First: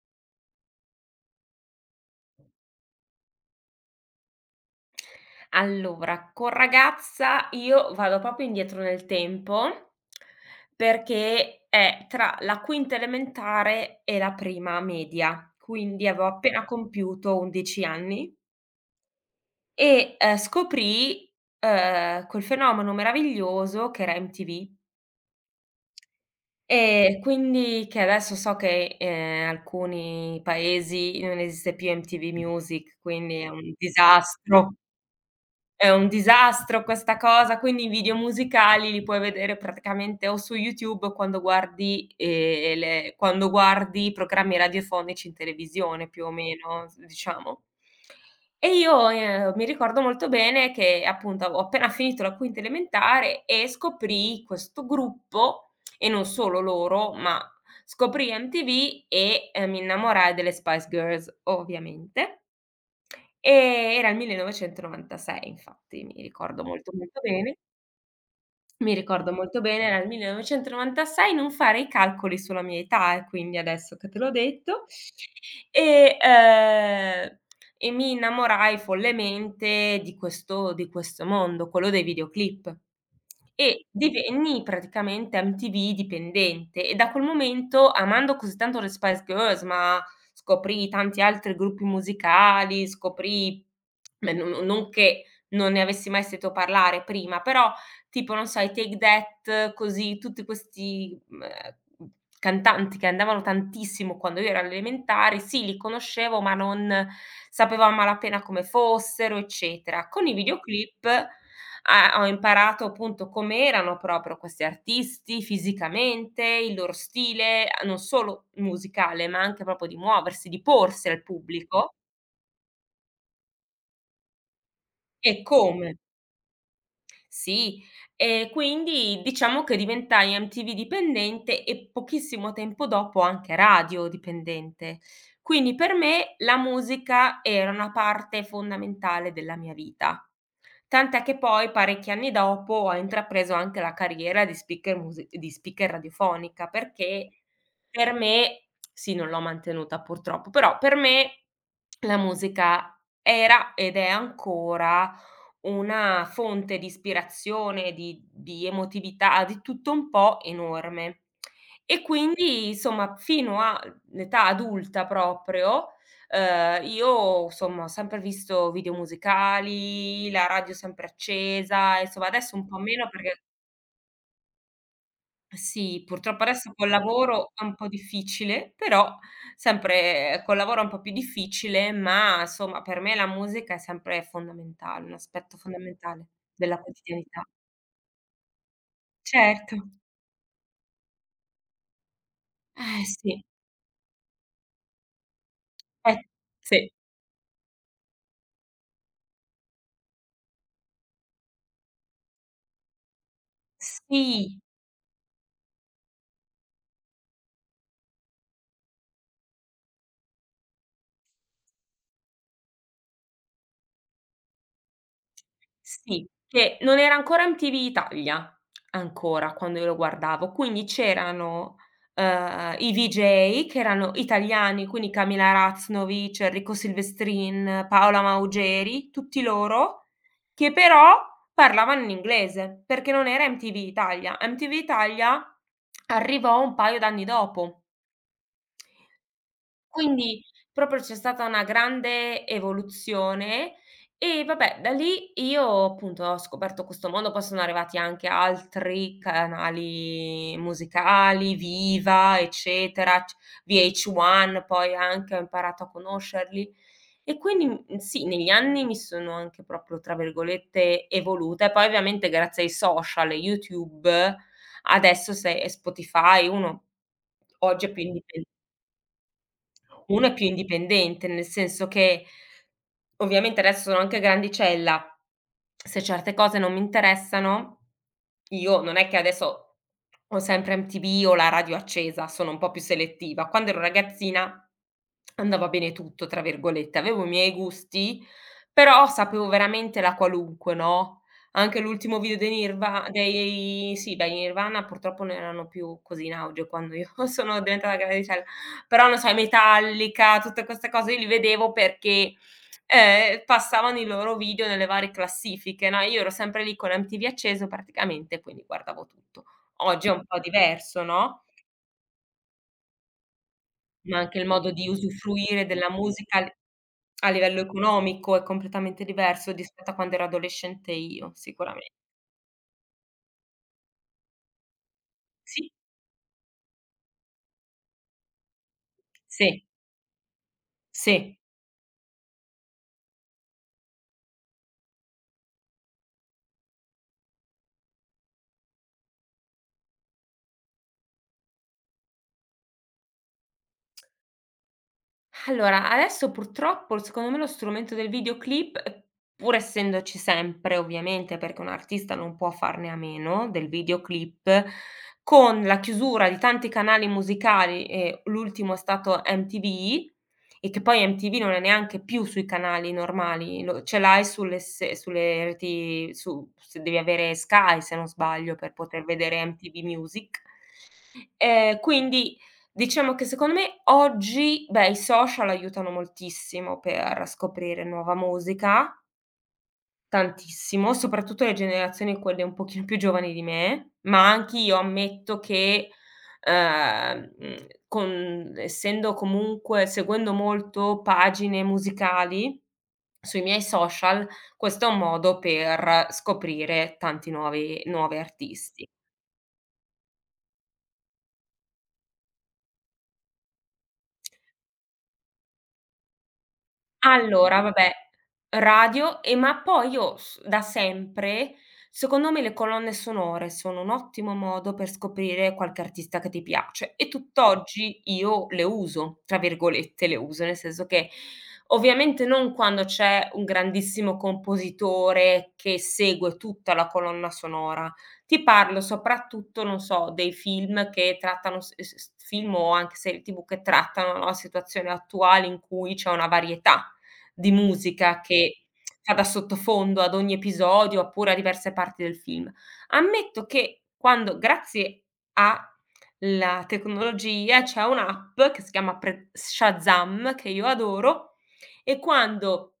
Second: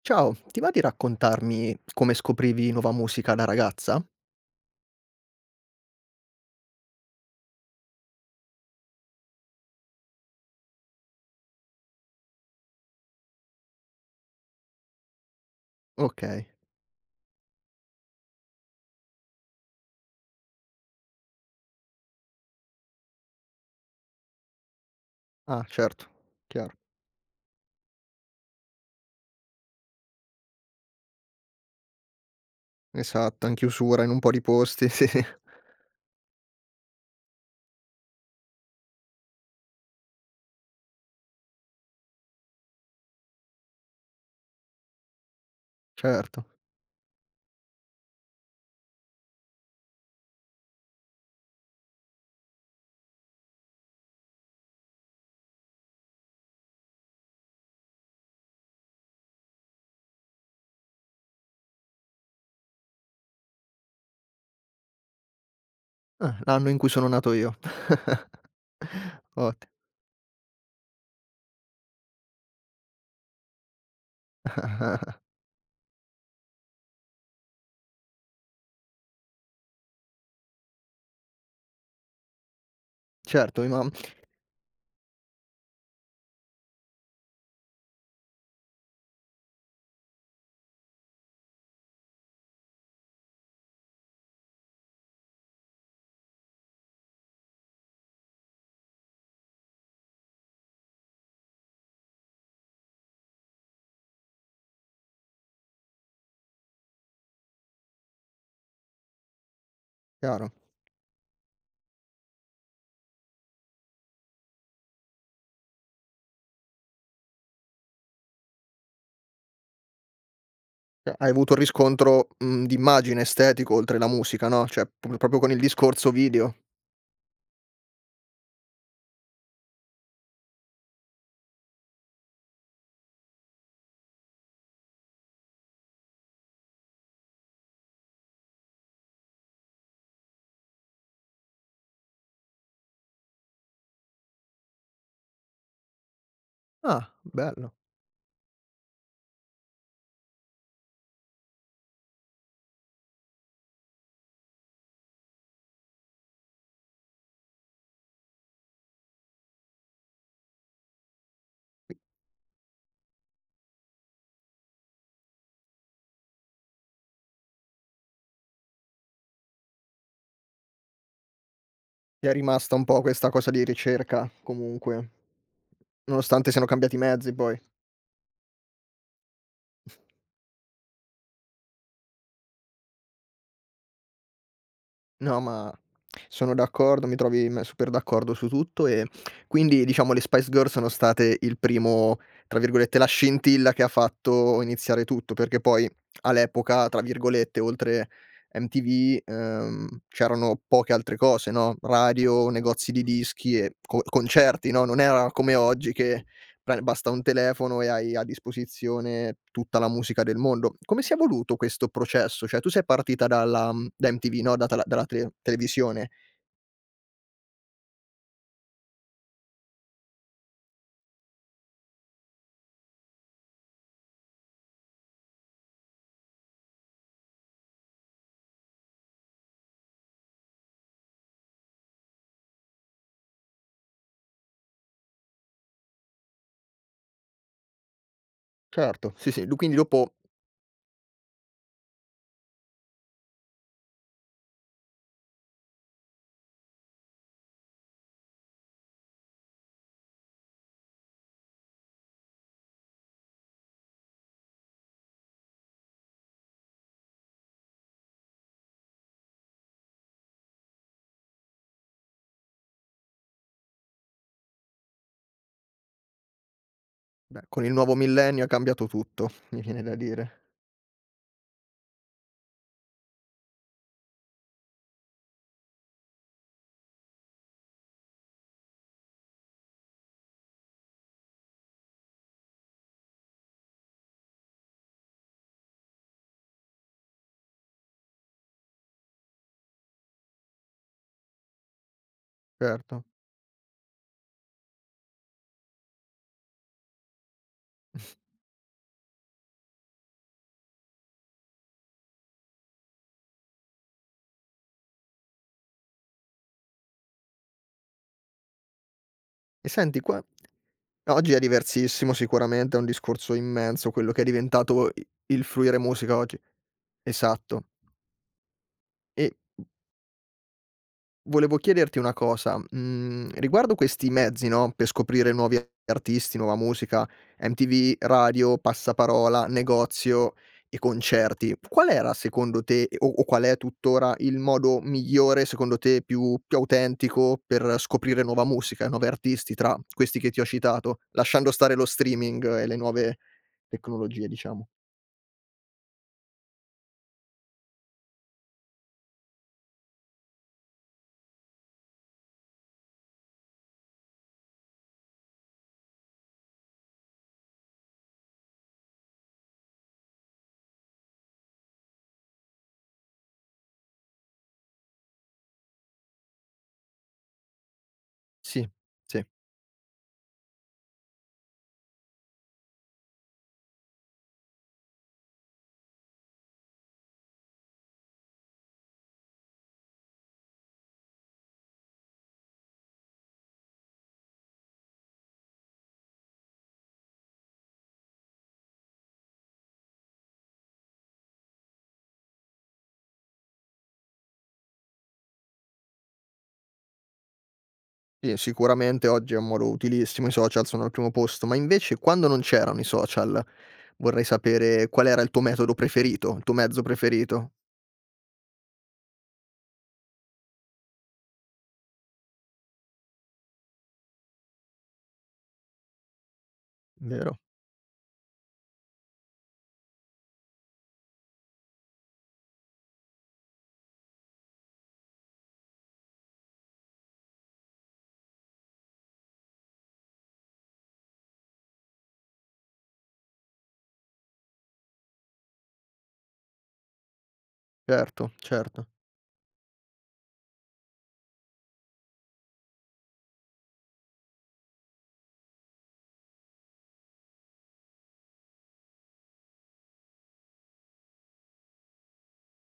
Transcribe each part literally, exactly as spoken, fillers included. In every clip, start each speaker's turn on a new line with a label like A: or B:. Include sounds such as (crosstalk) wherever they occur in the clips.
A: Ciao, ti va di raccontarmi come scoprivi nuova musica da ragazza?
B: Allora, con ragazza io vado proprio indietro nel tempo, perché è tra la quinta elementare e la prima media, quindi avevo
A: Okay.
B: appena compiuto undici anni e, ehm, scoprii, ehm, quel fenomeno meraviglioso che era M T V.
A: Ah, certo, chiaro.
B: E quindi, che adesso so che, ehm, alcuni paesi non esiste più M T V Music, quindi
A: Esatto,
B: è
A: in
B: un
A: chiusura in un po' di
B: disastro.
A: posti, (laughs) sì,
B: È un disastro questa cosa, quindi i video musicali li puoi vedere praticamente o su YouTube o quando guardi, ehm, le quando guardi i programmi radiofonici in televisione più o
A: certo.
B: meno, s diciamo. E io, ehm, mi ricordo molto bene che appunto avevo appena finito la quinta elementare e scoprii questo gruppo, e non solo loro, ma scoprii M T V e, ehm, mi innamorai delle Spice Girls, ovviamente. Ehm, era il millenovecentonovantasei, infatti, mi
A: Ah,
B: ricordo
A: l'anno in cui
B: molto,
A: sono
B: molto
A: nato io.
B: bene.
A: (laughs)
B: Mi ricordo molto
A: Otti.
B: bene, era il millenovecentonovantasei, non fare i calcoli sulla mia età, e quindi adesso che te l'ho detto. E, ehm, e mi innamorai follemente di questo di questo mondo, quello dei videoclip.
A: Certo, i
B: E
A: mam
B: divenni praticamente M T V dipendente e da quel momento, amando così tanto le Spice Girls, ma scoprì tanti altri gruppi musicali. Scoprì Beh, no, no, non che non ne avessi mai sentito parlare prima, però tipo, non so, i Take That, così, tutti questi, mhmm, cantanti che andavano tantissimo quando io ero alle elementari, sì, li conoscevo, ma non sapevo, a malapena come fossero, eccetera. Con i
A: chiaro.
B: videoclip, a ho imparato appunto com'erano proprio questi artisti fisicamente, il loro stile, a non solo musicale, ma anche proprio di muoversi, di porsi
A: Cioè,
B: al
A: hai avuto un
B: pubblico
A: riscontro, mhmm, di immagine, estetico, oltre la musica, no, cioè, p proprio
B: e
A: con il
B: come.
A: discorso video.
B: Sì, e quindi diciamo che diventai M T V dipendente e pochissimo tempo dopo anche radio dipendente. Quindi per me la musica era una parte fondamentale della mia vita. Tant'è che poi parecchi anni dopo ho intrapreso anche la carriera di speaker musi di speaker radiofonica,
A: Ah,
B: perché
A: bello.
B: per me sì, non l'ho mantenuta purtroppo, però per me la musica era ed è ancora una fonte di ispirazione, di di emotività, di tutto un po', enorme. E quindi insomma fino all'età adulta proprio, ehm, io insomma ho sempre visto video musicali, la radio sempre accesa, insomma
A: Ti è
B: adesso un
A: rimasta
B: po'
A: un po'
B: meno
A: questa
B: perché
A: cosa di ricerca, comunque,
B: sì, purtroppo
A: nonostante siano
B: adesso col
A: cambiati i mezzi
B: lavoro
A: poi.
B: è un po' difficile, però sempre eh, col lavoro è un po' più difficile, ma insomma per me la musica è sempre fondamentale, un
A: No,
B: aspetto
A: ma
B: fondamentale
A: sono
B: della
A: d'accordo, mi
B: quotidianità.
A: trovi me super d'accordo su tutto e
B: Certo.
A: quindi diciamo le Spice Girls sono state il primo, tra virgolette,
B: Eh
A: "la
B: sì,
A: scintilla" che ha fatto iniziare tutto, perché poi
B: eh sì,
A: all'epoca, tra virgolette, oltre M T V, ehm, c'erano poche altre cose, no, radio, negozi di dischi e co
B: sì.
A: concerti, no, non era come oggi che beh, basta un telefono e hai a disposizione tutta la musica del mondo. Come si è evoluto questo processo? Cioè tu sei partita dalla mhmm, da M T V, no, da tala dalla tele televisione.
B: Sì, che non era ancora M T V Italia, ancora, quando io lo guardavo, quindi c'erano, uhm, i V J che erano italiani, quindi Camila Raznovic, Enrico Silvestrin, Paola Maugeri, tutti loro, che però parlavano in inglese, perché non era M T V Italia. M T V Italia arrivò un paio d'anni dopo.
A: Certo, sì, sì, du quindi dopo,
B: Quindi proprio c'è stata una grande evoluzione e vabbè, da lì io appunto ho scoperto questo mondo, poi sono arrivati anche altri canali musicali, Viva, eccetera, c V H uno, poi anche ho imparato a conoscerli. E quindi, mhmm, sì, negli anni mi sono anche proprio, tra virgolette, "evoluta", e poi ovviamente grazie ai social e YouTube adesso se e Spotify, uno
A: beh, con il
B: oggi è
A: nuovo
B: più indipen
A: millennio è cambiato tutto, (laughs) mi viene da
B: uno è
A: dire.
B: più indipendente, nel senso che ovviamente adesso sono anche grandicella, se certe cose non mi interessano, io non è che adesso ho sempre M T V o la radio accesa, sono un po' più selettiva. Quando ero ragazzina andava bene tutto, tra virgolette, avevo i miei gusti, però sapevo veramente la qualunque, no, anche l'ultimo video dei
A: Certo.
B: Nirva dei sì, dai Nirvana, purtroppo non erano più così in auge quando io (laughs) sono diventata grandicella, però non sai, Metallica, tutte queste cose io li vedevo perché, ehm, passavano i loro video nelle varie classifiche, no, e io ero sempre lì con M T V acceso praticamente, quindi guardavo tutto.
A: E senti
B: Oggi è
A: qua
B: un po' diverso,
A: oggi è
B: no,
A: diversissimo sicuramente, è un discorso immenso quello
B: ma
A: che è
B: anche il modo di
A: diventato i il
B: usufruire
A: fruire
B: della
A: musica oggi.
B: musica a li a livello
A: Esatto.
B: economico è completamente
A: E
B: diverso rispetto a quando ero adolescente io,
A: volevo
B: sicuramen
A: chiederti una cosa, mhmm, riguardo questi mezzi, no, per scoprire nuovi
B: sì,
A: artisti, nuova musica, M T V, radio, passaparola,
B: sì,
A: negozio e
B: sì.
A: concerti, qual era secondo te o o qual è tuttora il modo migliore, secondo te, più più autentico per scoprire nuova musica e nuovi artisti tra questi che ti ho citato, lasciando stare lo streaming e le nuove tecnologie, diciamo?
B: Allora, adesso purtroppo, secondo me, lo strumento del videoclip, ehm, pur essendoci sempre ovviamente, perché un artista non può farne a meno del videoclip, con la chiusura di tanti canali musicali e l'ultimo è stato M T V, e che poi M T V non è neanche più sui canali normali, lo ce l'hai sulle s sulle reti, su se devi avere Sky, se non sbaglio,
A: Sì,
B: per poter
A: sì.
B: vedere M T V Music. Ehm, quindi diciamo che secondo me oggi, beh, i social aiutano moltissimo per scoprire nuova musica, tantissimo, soprattutto le generazioni quelle un pochino più giovani di me, ma anch'io ammetto che, ehm, mhmm, con essendo comunque seguendo molto pagine musicali sui miei social, questo è un modo per scoprire tanti nuovi nuovi
A: Sì,
B: artisti.
A: sicuramente oggi è un modo utilissimo, i social sono al primo posto, ma invece quando non c'erano i social, vorrei sapere qual era il tuo metodo preferito, il tuo mezzo preferito,
B: Allora vabbè, radio e ma poi io s da sempre, secondo me le colonne sonore sono un ottimo modo per scoprire qualche artista che ti piace e
A: vero?
B: tutt'oggi io "le uso", tra virgolette "le uso", nel senso che ovviamente non quando c'è un grandissimo compositore che segue tutta la colonna sonora. Ti parlo soprattutto, non so, dei film che trattano s s film o anche serie T V che trattano, no, situazioni attuali in cui c'è una varietà di musica
A: Certo,
B: che
A: certo,
B: fa da sottofondo ad ogni episodio, oppure a diverse parti del film. Ammetto che quando grazie alla tecnologia c'è un'app che si chiama pre Shazam, che io adoro, e quando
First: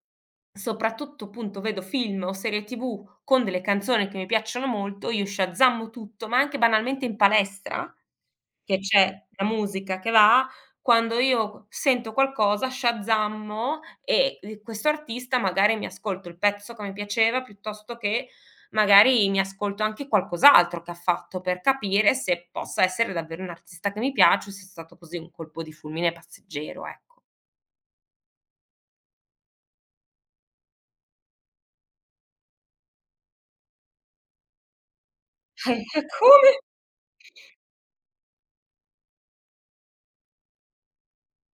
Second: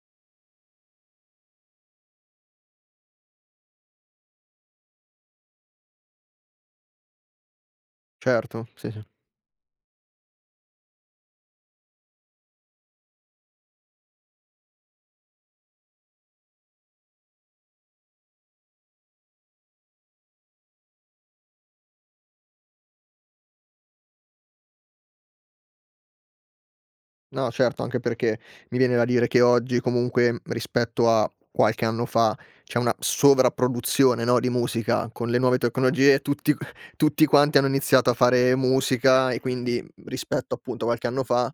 B: soprattutto appunto vedo film o serie T V con delle canzoni che mi piacciono molto, io shazammo tutto, ma anche banalmente in palestra,
A: certo,
B: che
A: sì, sì.
B: c'è la musica che va, quando io sento qualcosa, shazzammo e, ehm, questo artista magari mi ascolto il pezzo che mi piaceva, piuttosto che magari mi ascolto anche qualcos'altro che ha fatto, per capire se possa essere davvero un artista che mi piace o se è stato così un colpo di fulmine passeggero, ecco.
A: No, certo, anche perché mi viene da dire che oggi comunque rispetto a qualche anno fa c'è una sovrapproduzione, no, di musica con le nuove
B: (laughs) Eh,
A: tecnologie, tutti
B: come?
A: (laughs) tutti quanti hanno iniziato a fare musica e quindi rispetto appunto a qualche anno fa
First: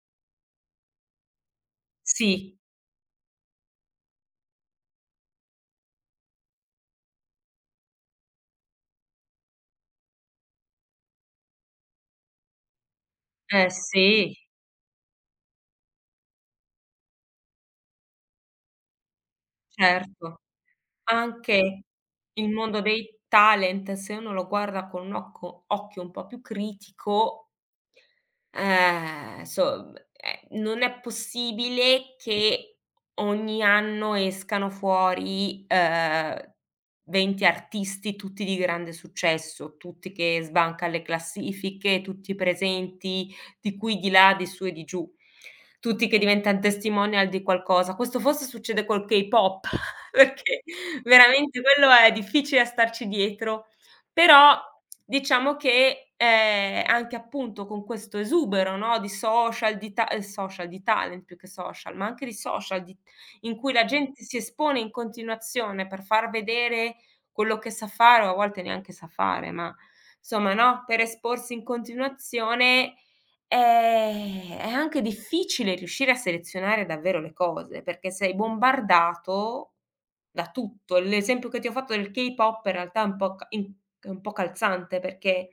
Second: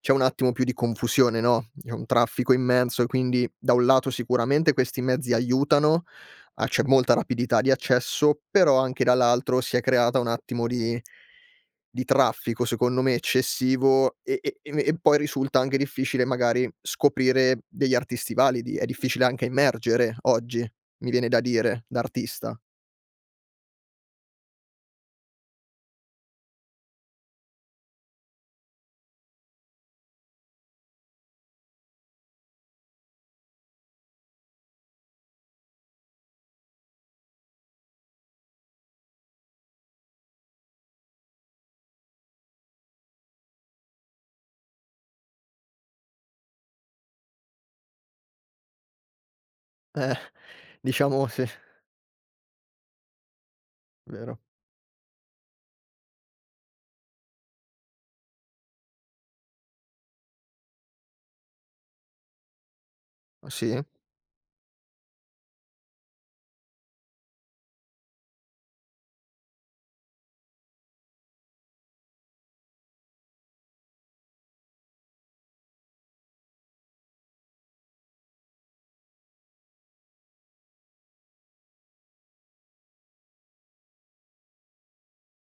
A: c'è un attimo più di confusione, no, c'è un traffico
B: Sì,
A: immenso e quindi da un lato sicuramente questi mezzi aiutano, ah, c'è molta rapidità di accesso, però anche dall'altro si è creata un attimo di di traffico secondo me
B: eh
A: eccessivo
B: sì,
A: e e e e poi risulta anche difficile magari scoprire degli artisti validi, è difficile anche emergere
B: certo.
A: oggi, mi viene da
B: Anche
A: dire, da
B: il
A: artista.
B: mondo dei talent, se uno lo guarda con un occo occhio un po' più critico. Ehm, insom ehm, non è possibile che ogni anno escano fuori, ehm, venti artisti tutti di grande successo, tutti che sbanca le classifiche, tutti presenti, di qui, di là, di su e di giù. Tutti che diventan testimonial di qualcosa. Questo forse succede col K-pop, (laughs)
A: Eh, (laughs)
B: perché
A: diciamo sì,
B: veramente quello è difficile a starci dietro,
A: vero.
B: però diciamo che, ehm, anche appunto con questo esubero, no, di social, di ta ehm, social, di talent più che social, ma anche di social di in cui
A: Sì,
B: la gente si espone in continuazione per far vedere quello che sa fare o a volte neanche sa fare, ma insomma, no, per esporsi in continuazione. Ehm, è anche difficile riuscire a selezionare davvero le cose, perché sei bombardato da tutto. L'esempio che ti ho fatto del K-pop in realtà è un po' ca in è un po' calzante, perché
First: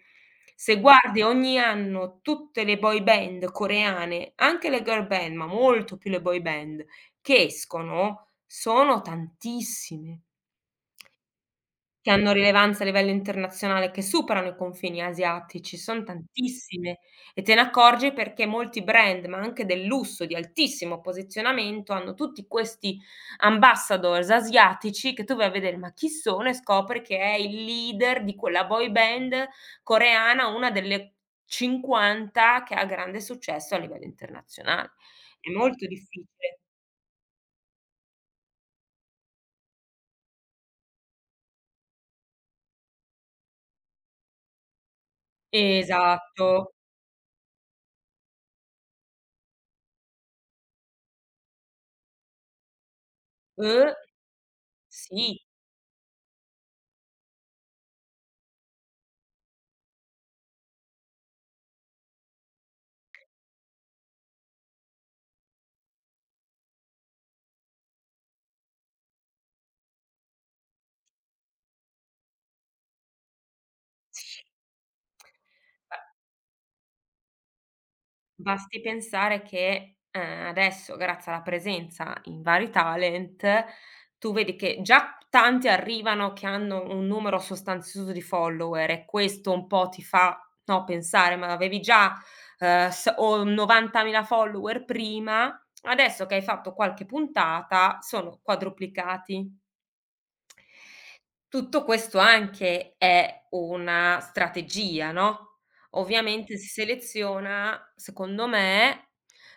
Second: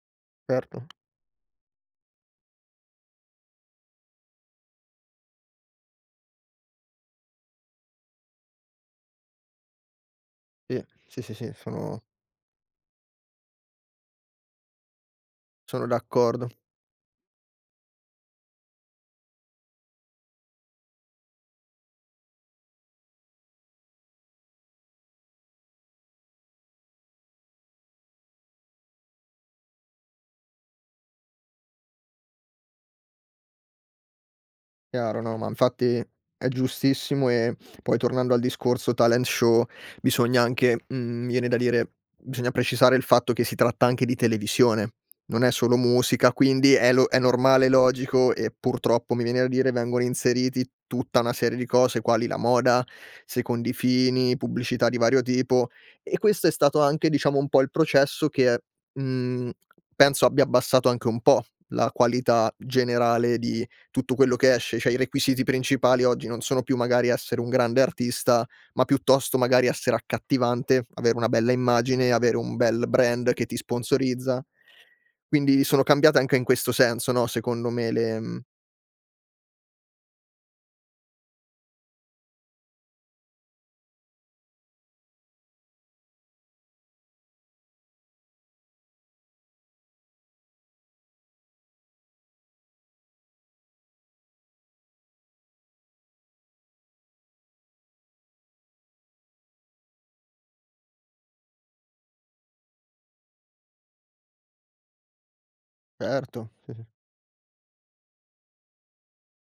B: se
A: certo.
B: guardi ogni anno tutte le boy band coreane, anche le girl band, ma molto più le boy band, che escono, sono tantissime.
A: Sì, sì, sì, sì, sono
B: Che hanno rilevanza a livello internazionale, che superano i confini asiatici,
A: sono
B: son
A: d'accordo.
B: tantissime, e te ne accorgi perché molti brand, ma anche del lusso di altissimo posizionamento, hanno tutti questi ambassadors asiatici che tu vai a vedere: "Ma chi sono?" E scopri che è il leader di quella boy band coreana, una delle cinquanta che ha grande successo a livello internazionale.
A: Chiaro, no, ma
B: È molto
A: infatti è
B: difficile.
A: giustissimo e poi tornando al discorso talent show bisogna anche mhmm, mi viene da dire, bisogna precisare il fatto che si tratta anche di televisione, non è solo musica, quindi
B: Esatto.
A: è lo è normale, logico e purtroppo mi viene da dire vengono inseriti tutta una serie di cose quali la moda, secondi
B: Eh,
A: fini, pubblicità di vario
B: sì.
A: tipo e questo è stato anche diciamo un po' il processo che, mhmm, penso abbia abbassato anche un po' la qualità generale di tutto quello che esce, cioè i requisiti principali oggi non sono più magari essere un grande artista, ma piuttosto magari essere accattivante, avere una bella immagine, avere un bel brand che ti sponsorizza.
B: Sì.
A: Quindi sono
B: Ma
A: cambiate anche in questo senso, no, secondo me le mhmm
B: basti pensare che, ehm, adesso grazie alla presenza in vari talent, tu vedi che già tanti arrivano che hanno un numero sostanzioso di follower e questo un po' ti fa, no, pensare: "Ma avevi già, ehm, s o novantamila follower prima, adesso che hai fatto qualche puntata sono quadruplicati". Tutto questo anche è una strategia, no,
A: certo,
B: ovviamente si
A: sì, sì.
B: seleziona, secondo me,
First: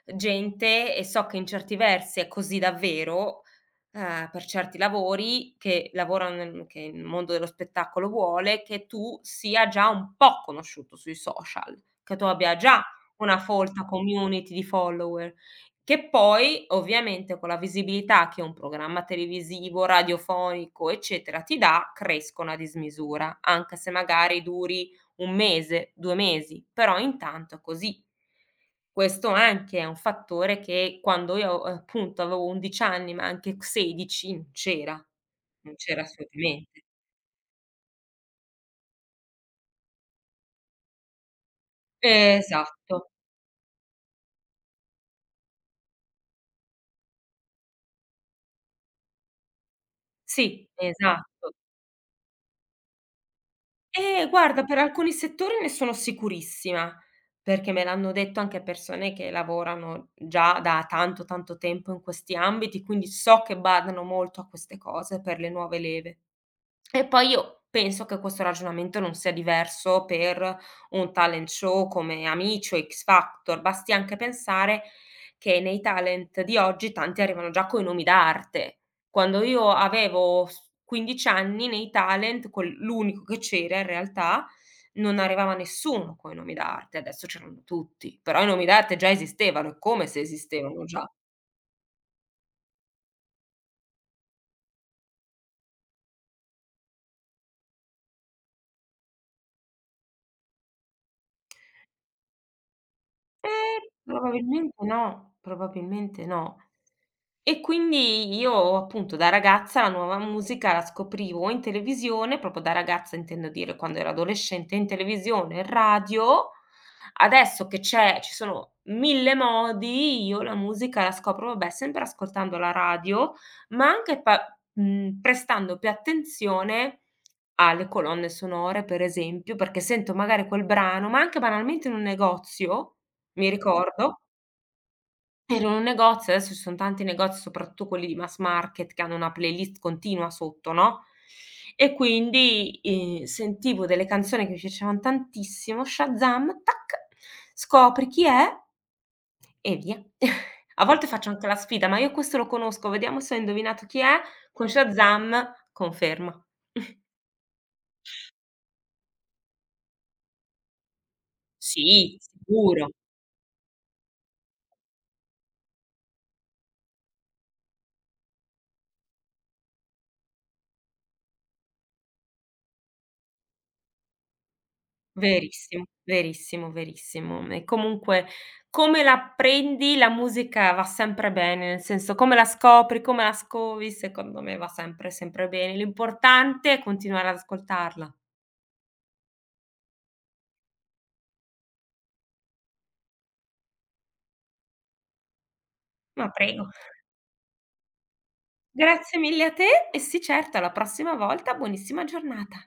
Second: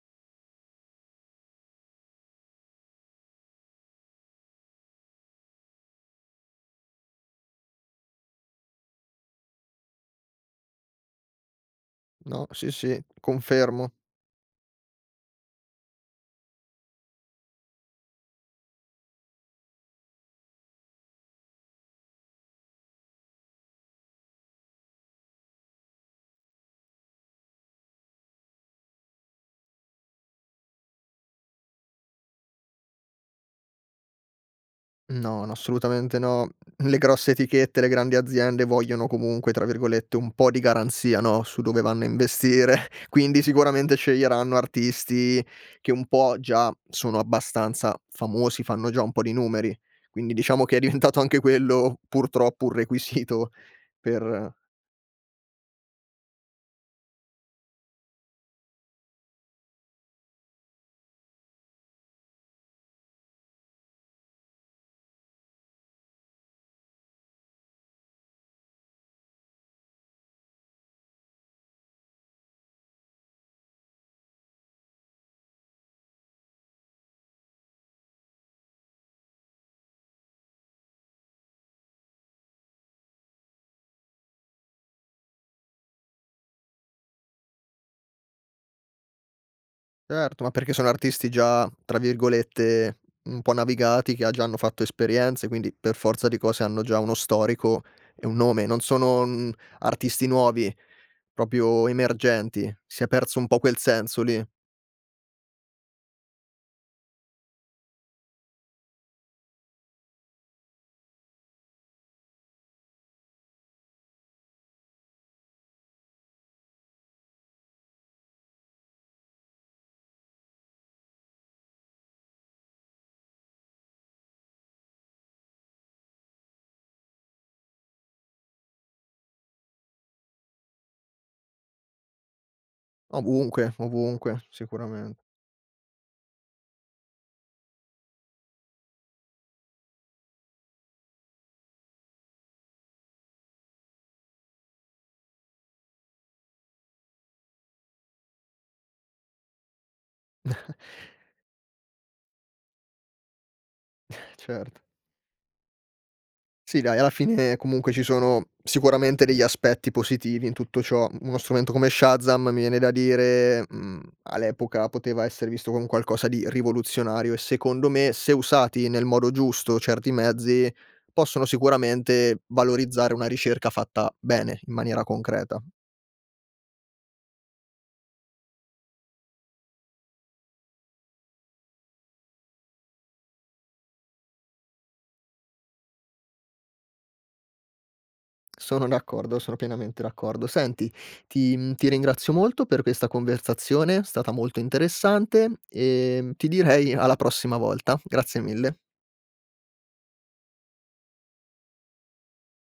B: gente, e so che in certi versi è così davvero, ehm, per certi lavori che lavorano nel che il mondo dello spettacolo vuole che tu sia già un po' conosciuto sui social, che tu
A: No,
B: abbia
A: sì,
B: già
A: sì,
B: una folta
A: confermo.
B: community di follower. Che poi, ovviamente, con la visibilità che un programma televisivo, radiofonico, eccetera, ti dà, crescono a dismisura, anche se magari duri un mese, due mesi, però intanto è così. Questo anche è un fattore che quando io, eh, appunto, avevo undici anni, ma anche sedici, non c'era,
A: No, no,
B: non c'era
A: assolutamente no.
B: assolutamente.
A: Le grosse etichette, le grandi aziende vogliono comunque, tra virgolette, un po' di garanzia, no, su dove vanno a investire.
B: Esatto,
A: (laughs) Quindi sicuramente sceglieranno artisti che un po' già sono abbastanza famosi, fanno già un po' di numeri. Quindi diciamo
B: sì,
A: che è diventato anche
B: esatto.
A: quello purtroppo un requisito
B: Eh,
A: per
B: guarda, per alcuni settori ne sono sicurissima, perché me l'hanno detto anche persone che lavorano già da tanto, tanto tempo in questi ambiti, quindi so che badano molto a queste cose per le nuove leve. E poi io penso che questo ragionamento non sia diverso per un talent show come Amici o X Factor, basti anche pensare che nei talent di oggi tanti arrivano già coi nomi d'arte. Quando io avevo s quindici anni nei talent, quel l'unico che c'era in realtà, non arrivava nessuno coi nomi d'arte, adesso c'erano tutti, però i nomi d'arte già esistevano, è come se
A: certo, ma perché
B: esistevano
A: sono
B: già.
A: artisti già, tra virgolette, un po' "navigati", che ha già hanno fatto esperienze, quindi per forza di cose hanno già uno storico e un nome. Non sono, mhmm, artisti nuovi, proprio emergenti. Si è perso un po' quel
B: Eh,
A: senso lì.
B: probabilmente no, probabilmente no. E quindi io appunto da ragazza la nuova musica la scoprivo o in televisione, proprio da ragazza intendo dire quando ero adolescente, in televisione, in radio. Adesso che c'è ci sono mille modi, io la musica la scopro, vabbè, sempre ascoltando la radio, ma anche pa mhmm, prestando più attenzione alle colonne sonore, per esempio, perché sento magari quel brano, ma anche banalmente in un negozio, mi
A: Ovunque,
B: ricordo.
A: ovunque, sicuramen
B: Ero in un negozio, adesso ci son tanti negozi, soprattutto quelli di mass market, che hanno una playlist continua sotto, no, e quindi, ehm, sentivo delle canzoni che mi piacevan tantissimo, Shazam, tac, scopri chi è e via. (laughs)
A: (laughs)
B: A volte faccio anche la sfida: "Ma io questo lo conosco, vediamo se ho indovinato chi è." Con
A: certo.
B: Shazam conferma.
A: Sì dai, alla fine comunque ci sono sicuramente degli aspetti positivi in tutto ciò. Uno strumento come
B: Sì,
A: Shazam, mi viene da
B: sicuro.
A: dire, mhmm, all'epoca poteva essere visto come un qualcosa di rivoluzionario e secondo me, se usati nel modo giusto, certi mezzi possono sicuramente valorizzare una ricerca fatta bene, in maniera concreta.
B: Verissimo, verissimo, verissimo. E comunque come la prendi la musica va sempre bene, nel senso come la scopri, come la scovi, secondo me va sempre, sempre bene. L'importante è continuare ad ascoltarla.
A: Sono d'accordo, sono pienamente d'accordo. Senti, ti mhmm, ti ringrazio molto per questa conversazione, è stata molto interessante,
B: Ma
A: ehm, ti
B: prego.
A: direi alla prossima volta. Grazie mille.
B: Grazie mille a te e sì certo alla prossima volta, buonissima giornata.